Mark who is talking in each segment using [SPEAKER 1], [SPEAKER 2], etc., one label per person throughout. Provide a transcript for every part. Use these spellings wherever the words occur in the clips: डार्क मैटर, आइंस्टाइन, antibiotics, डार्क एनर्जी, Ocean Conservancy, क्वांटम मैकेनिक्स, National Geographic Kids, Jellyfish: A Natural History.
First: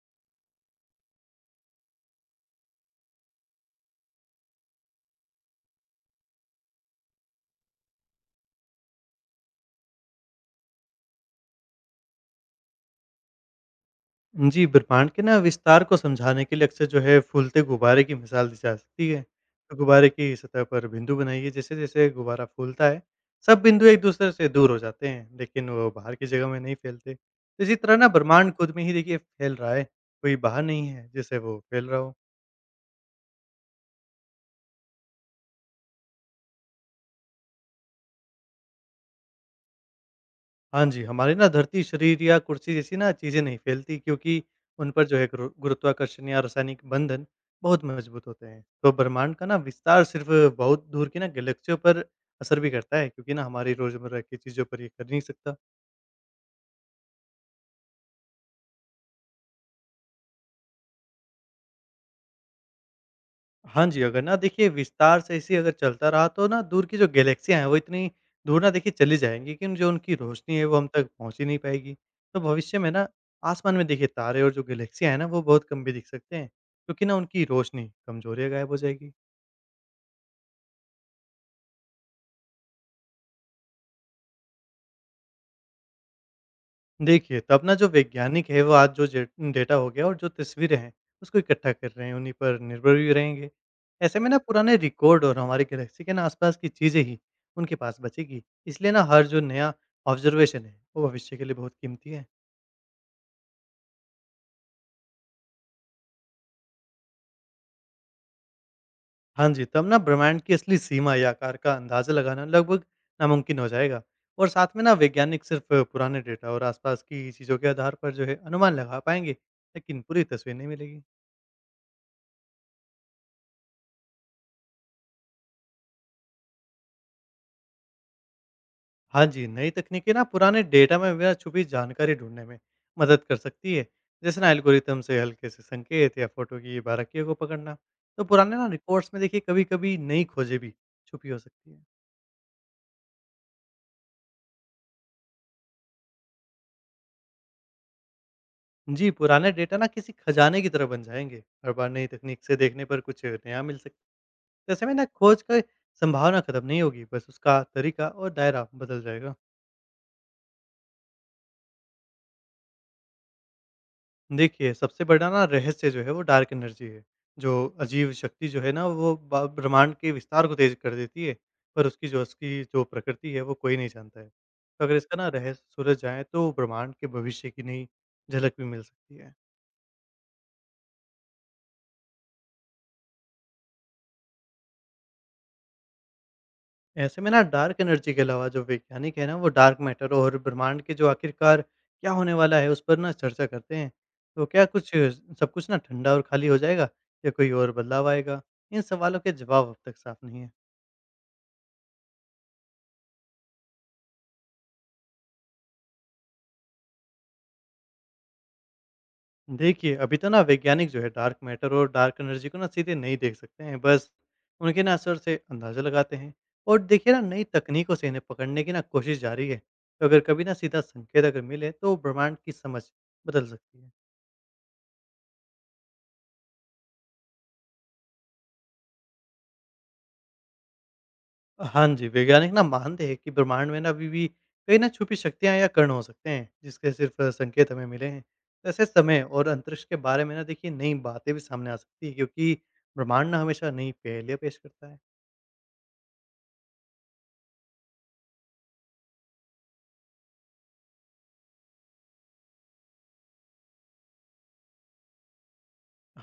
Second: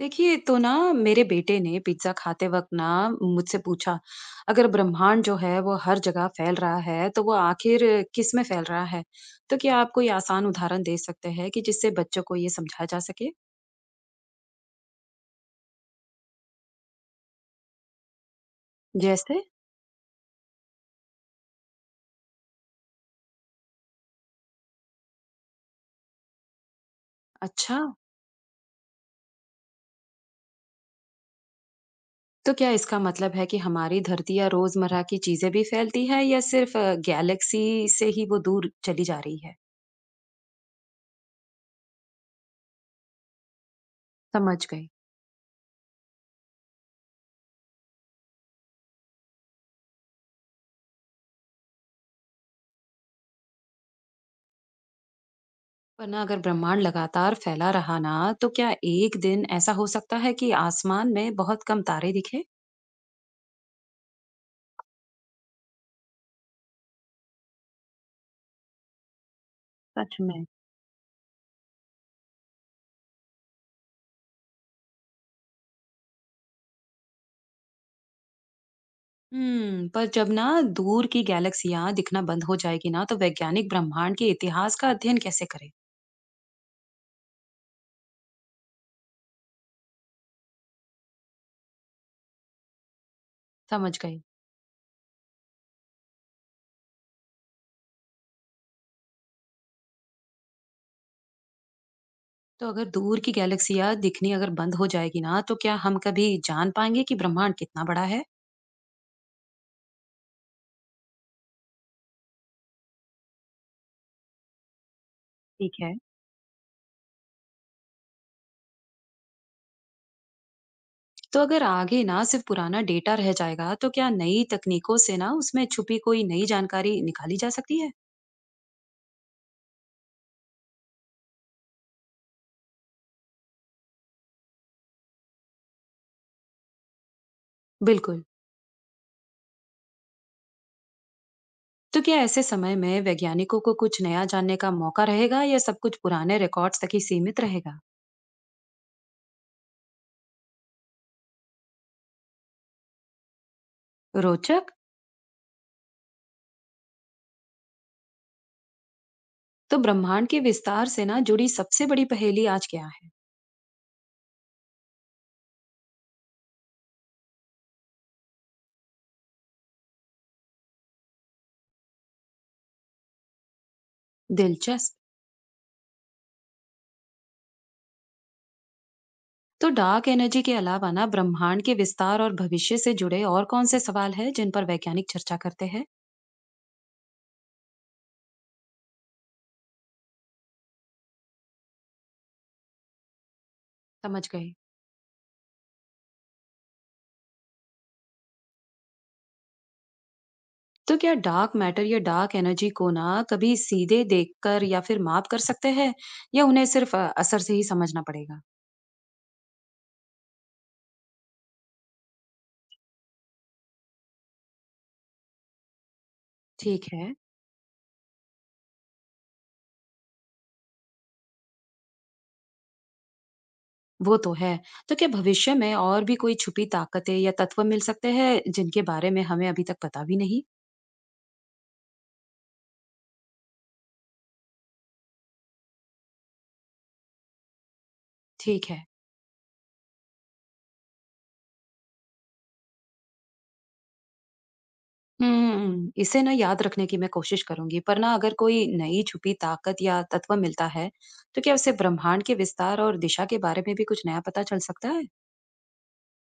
[SPEAKER 1] देखिए तो ना मेरे बेटे ने pizza खाते वक्त ना मुझसे पूछा। अगर ब्रह्मांड जो है वो हर जगह फैल रहा है तो वो आखिर किस में फैल रहा है? तो क्या आप कोई आसान उदाहरण दे सकते हैं कि जिससे बच्चों को ये समझा जा सके?
[SPEAKER 2] जी, ब्रह्मांड के ना विस्तार को समझाने के लिए अक्सर जो है फूलते गुब्बारे की मिसाल दी जा सकती है।
[SPEAKER 1] जैसे।
[SPEAKER 2] तो गुब्बारे की सतह पर बिंदु बनाइए। जैसे-जैसे गुब्बारा फूलता है, सब बिंदु एक दूसरे से दूर हो जाते हैं, लेकिन वो बाहर की जगह में नहीं फैलते। इसी
[SPEAKER 1] अच्छा।
[SPEAKER 2] तरह ना ब्रह्मांड खुद में ही देखिए फैल रहा है, कोई बाहर नहीं है जिससे वो फैल रहा हो।
[SPEAKER 1] तो क्या इसका मतलब है कि हमारी धरती या रोजमर्रा की चीजें भी फैलती है या सिर्फ गैलेक्सी से ही वो दूर चली जा रही है?
[SPEAKER 2] हाँ जी, हमारी ना धरती, शरीर या कुर्सी जैसी ना चीज़ें नहीं फैलती, क्योंकि
[SPEAKER 1] समझ गई।
[SPEAKER 2] उन पर जो है गुरुत्वाकर्षण या रासायनिक बंधन बहुत मजबूत होते हैं। तो ब्रह्मांड का ना विस्तार सिर्फ़ बहुत दूर की ना गैलेक्सियों पर असर भी करता है, क्योंकि ना हमारी रोज़मर्रा की चीज़ों पर ये कर नहीं सकता।
[SPEAKER 1] पर ना अगर ब्रह्मांड लगातार फैला रहा ना तो क्या एक दिन ऐसा हो सकता है कि आसमान में बहुत कम तारे दिखे?
[SPEAKER 2] हाँ जी, अगर ना देखिए विस्तार से ऐसे ही अगर चलता रहा तो ना दूर की जो गैलेक्सियाँ हैं वो इतनी दूर ना देखिए चली जाएँगी, लेकिन जो उनकी
[SPEAKER 1] सच में।
[SPEAKER 2] रोशनी है वो हम तक पहुँच ही नहीं पाएगी। तो भविष्य में ना आसमान में देखिए तारे और जो गैलेक्सियाँ हैं ना वो बहुत कम भी दिख सकते हैं, क्योंकि ना उनकी रोशनी कमज़ोर या गायब हो जाएगी।
[SPEAKER 1] पर जब ना दूर की गैलेक्सियां दिखना बंद हो जाएगी ना तो वैज्ञानिक ब्रह्मांड के इतिहास का अध्ययन कैसे करें?
[SPEAKER 2] देखिए, तब ना जो वैज्ञानिक है वो आज जो जे डेटा हो गया और जो तस्वीरें हैं, उसको इकट्ठा कर रहे हैं, उन्हीं पर निर्भर भी रहेंगे।
[SPEAKER 1] समझ
[SPEAKER 2] ऐसे
[SPEAKER 1] गए।
[SPEAKER 2] में ना पुराने रिकॉर्ड और हमारे गैलेक्सी के ना आसपास की चीज़ें ही उनके पास बचेगी। इसलिए ना हर जो नया ऑब्जर्वेशन है, वो भविष्य के लिए बहुत कीमती है।
[SPEAKER 1] तो अगर दूर की गैलेक्सियां दिखनी अगर बंद हो जाएगी ना तो क्या हम कभी जान पाएंगे कि ब्रह्मांड कितना बड़ा है?
[SPEAKER 2] हाँ जी, तब ना ब्रह्मांड की असली सीमा या आकार का अंदाज़ा लगाना लगभग नामुमकिन हो जाएगा, और साथ में ना वैज्ञानिक सिर्फ़
[SPEAKER 1] ठीक है।
[SPEAKER 2] पुराने डेटा और आसपास की चीज़ों के आधार पर जो है अनुमान लगा पाएँगे, लेकिन पूरी तस्वीर नहीं मिलेगी।
[SPEAKER 1] तो अगर आगे ना सिर्फ पुराना डेटा रह जाएगा तो क्या नई तकनीकों से ना उसमें छुपी कोई नई जानकारी निकाली जा सकती है?
[SPEAKER 2] हाँ जी, नई तकनीकें ना पुराने डेटा में वह छुपी जानकारी ढूँढने में मदद कर सकती है। जैसे ना एल्गोरिथम से हल्के से संकेत या फ़ोटो की बारीकियों को पकड़ना।
[SPEAKER 1] बिल्कुल।
[SPEAKER 2] तो पुराने ना रिकॉर्ड्स में देखिए कभी-कभी नई खोजें भी छुपी हो सकती हैं।
[SPEAKER 1] तो क्या ऐसे समय में वैज्ञानिकों को कुछ नया जानने का मौका रहेगा या सब कुछ पुराने रिकॉर्ड्स तक ही सीमित रहेगा?
[SPEAKER 2] जी, पुराने डेटा ना किसी खजाने की तरह बन जाएँगे। हर बार नई तकनीक से देखने पर कुछ नया मिल सकता
[SPEAKER 1] रोचक।
[SPEAKER 2] है। ऐसे में ना खोज की संभावना खत्म नहीं होगी, बस उसका तरीका और दायरा बदल जाएगा।
[SPEAKER 1] तो ब्रह्मांड के विस्तार से ना जुड़ी सबसे बड़ी पहेली आज क्या है?
[SPEAKER 2] देखिए, सबसे बड़ा ना रहस्य जो है वो डार्क एनर्जी है। जो अजीब शक्ति जो है ना वो ब ब्रह्मांड के विस्तार को तेज़ कर देती है, पर उसकी जो असली जो प्रकृति है वो कोई नहीं जानता है। तो
[SPEAKER 1] दिलचस्प।
[SPEAKER 2] अगर इसका ना रहस्य सुलझ जाए तो ब्रह्मांड के भविष्य की नई झलक भी मिल सकती है।
[SPEAKER 1] तो डार्क एनर्जी के अलावा ना ब्रह्मांड के विस्तार और भविष्य से जुड़े और कौन से सवाल है जिन पर वैज्ञानिक चर्चा करते हैं?
[SPEAKER 2] ऐसे में ना डार्क एनर्जी के अलावा जो वैज्ञानिक है ना वो डार्क मैटर और ब्रह्मांड के जो आखिरकार क्या होने वाला है उस पर ना चर्चा करते हैं।
[SPEAKER 1] समझ
[SPEAKER 2] तो
[SPEAKER 1] गए।
[SPEAKER 2] क्या कुछ सब कुछ ना ठंडा और खाली हो जाएगा या कोई और बदलाव आएगा? इन सवालों के जवाब अब तक साफ नहीं है।
[SPEAKER 1] तो क्या डार्क मैटर या डार्क एनर्जी को ना कभी सीधे देखकर या फिर माप कर सकते हैं या उन्हें सिर्फ असर से ही समझना पड़ेगा?
[SPEAKER 2] देखिए, अभी तो ना वैज्ञानिक जो है डार्क मैटर और डार्क एनर्जी को ना सीधे नहीं देख सकते हैं, बस उनके ना असर से अंदाज़ा लगाते हैं। और
[SPEAKER 1] ठीक
[SPEAKER 2] देखिए
[SPEAKER 1] है।
[SPEAKER 2] ना नई तकनीकों से इन्हें पकड़ने की ना कोशिश जारी है, तो अगर कभी ना सीधा संकेत अगर मिले तो ब्रह्मांड की समझ बदल सकती है।
[SPEAKER 1] वो तो है। तो क्या भविष्य में और भी कोई छुपी ताकतें या तत्व मिल सकते हैं जिनके बारे में हमें अभी तक पता भी नहीं?
[SPEAKER 2] हाँ जी, वैज्ञानिक ना मानते हैं कि ब्रह्मांड में ना अभी भी कई ना छुपी शक्तियाँ या कण हो सकते हैं, जिसके सिर्फ संकेत हमें मिले हैं। तो
[SPEAKER 1] ठीक है।
[SPEAKER 2] ऐसे समय और अंतरिक्ष के बारे में ना देखिए नई बातें भी सामने आ सकती है, क्योंकि ब्रह्मांड ना हमेशा नई पहेलियाँ पेश करता है।
[SPEAKER 1] इसे ना याद रखने की मैं कोशिश करूंगी पर ना अगर कोई नई छुपी ताकत या तत्व मिलता है तो क्या उसे ब्रह्मांड के विस्तार और दिशा के बारे में भी कुछ नया पता चल सकता है?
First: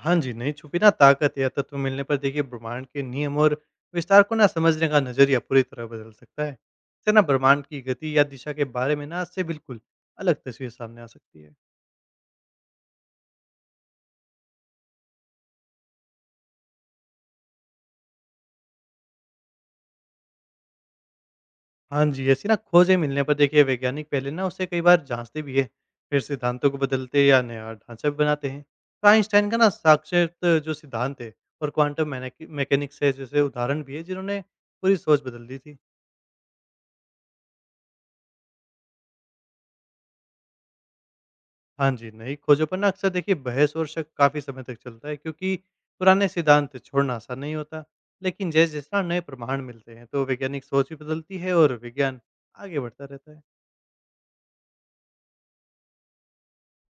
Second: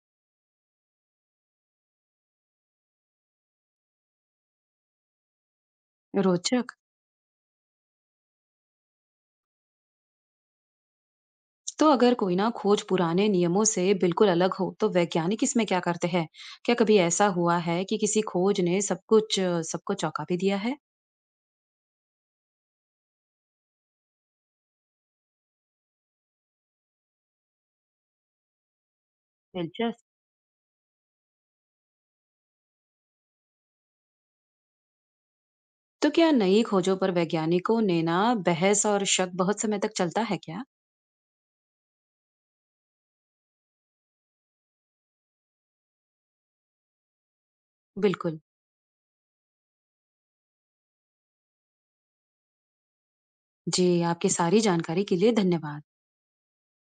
[SPEAKER 2] हाँ जी, नहीं छुपी ना ताकत या तत्व मिलने पर देखिए ब्रह्मांड के नियम और विस्तार को ना समझने का नज़रिया पूरी तरह बदल सकता है।
[SPEAKER 1] रोचक।
[SPEAKER 2] इससे ना ब्रह्मांड की गति या दिशा के बारे में ना इससे बिल्कुल अलग तस्वीर सामने आ सकती है।
[SPEAKER 1] तो अगर कोई ना खोज पुराने नियमों से बिल्कुल अलग हो तो वैज्ञानिक इसमें क्या करते हैं? क्या कभी ऐसा हुआ है कि किसी खोज ने सब कुछ सबको चौंका भी दिया है?
[SPEAKER 2] हाँ जी, ऐसी ना खोजें मिलने पर देखिए वैज्ञानिक पहले ना उसे कई बार जाँचते भी है, फिर सिद्धांतों को बदलते या नया ढांचा भी बनाते हैं। तो आइंस्टाइन का ना
[SPEAKER 1] दिलचस्प।
[SPEAKER 2] साक्षात जो सिद्धांत है और क्वांटम मैनेकि मैकेनिक्स है जैसे उदाहरण भी है, जिन्होंने पूरी सोच बदल दी थी।
[SPEAKER 1] तो क्या नई खोजों पर वैज्ञानिकों ने ना बहस और शक बहुत समय तक चलता है क्या?
[SPEAKER 2] हाँ जी, नई खोजों पर ना अक्सर देखिए बहस और शक काफ़ी समय तक चलता है, क्योंकि पुराने सिद्धांत छोड़ना आसान नहीं होता।
[SPEAKER 1] बिल्कुल।
[SPEAKER 2] लेकिन जैसे-जैसे ना नए प्रमाण मिलते हैं, तो वैज्ञानिक सोच भी बदलती है और विज्ञान आगे बढ़ता रहता है।
[SPEAKER 1] जी आपकी सारी जानकारी के लिए धन्यवाद।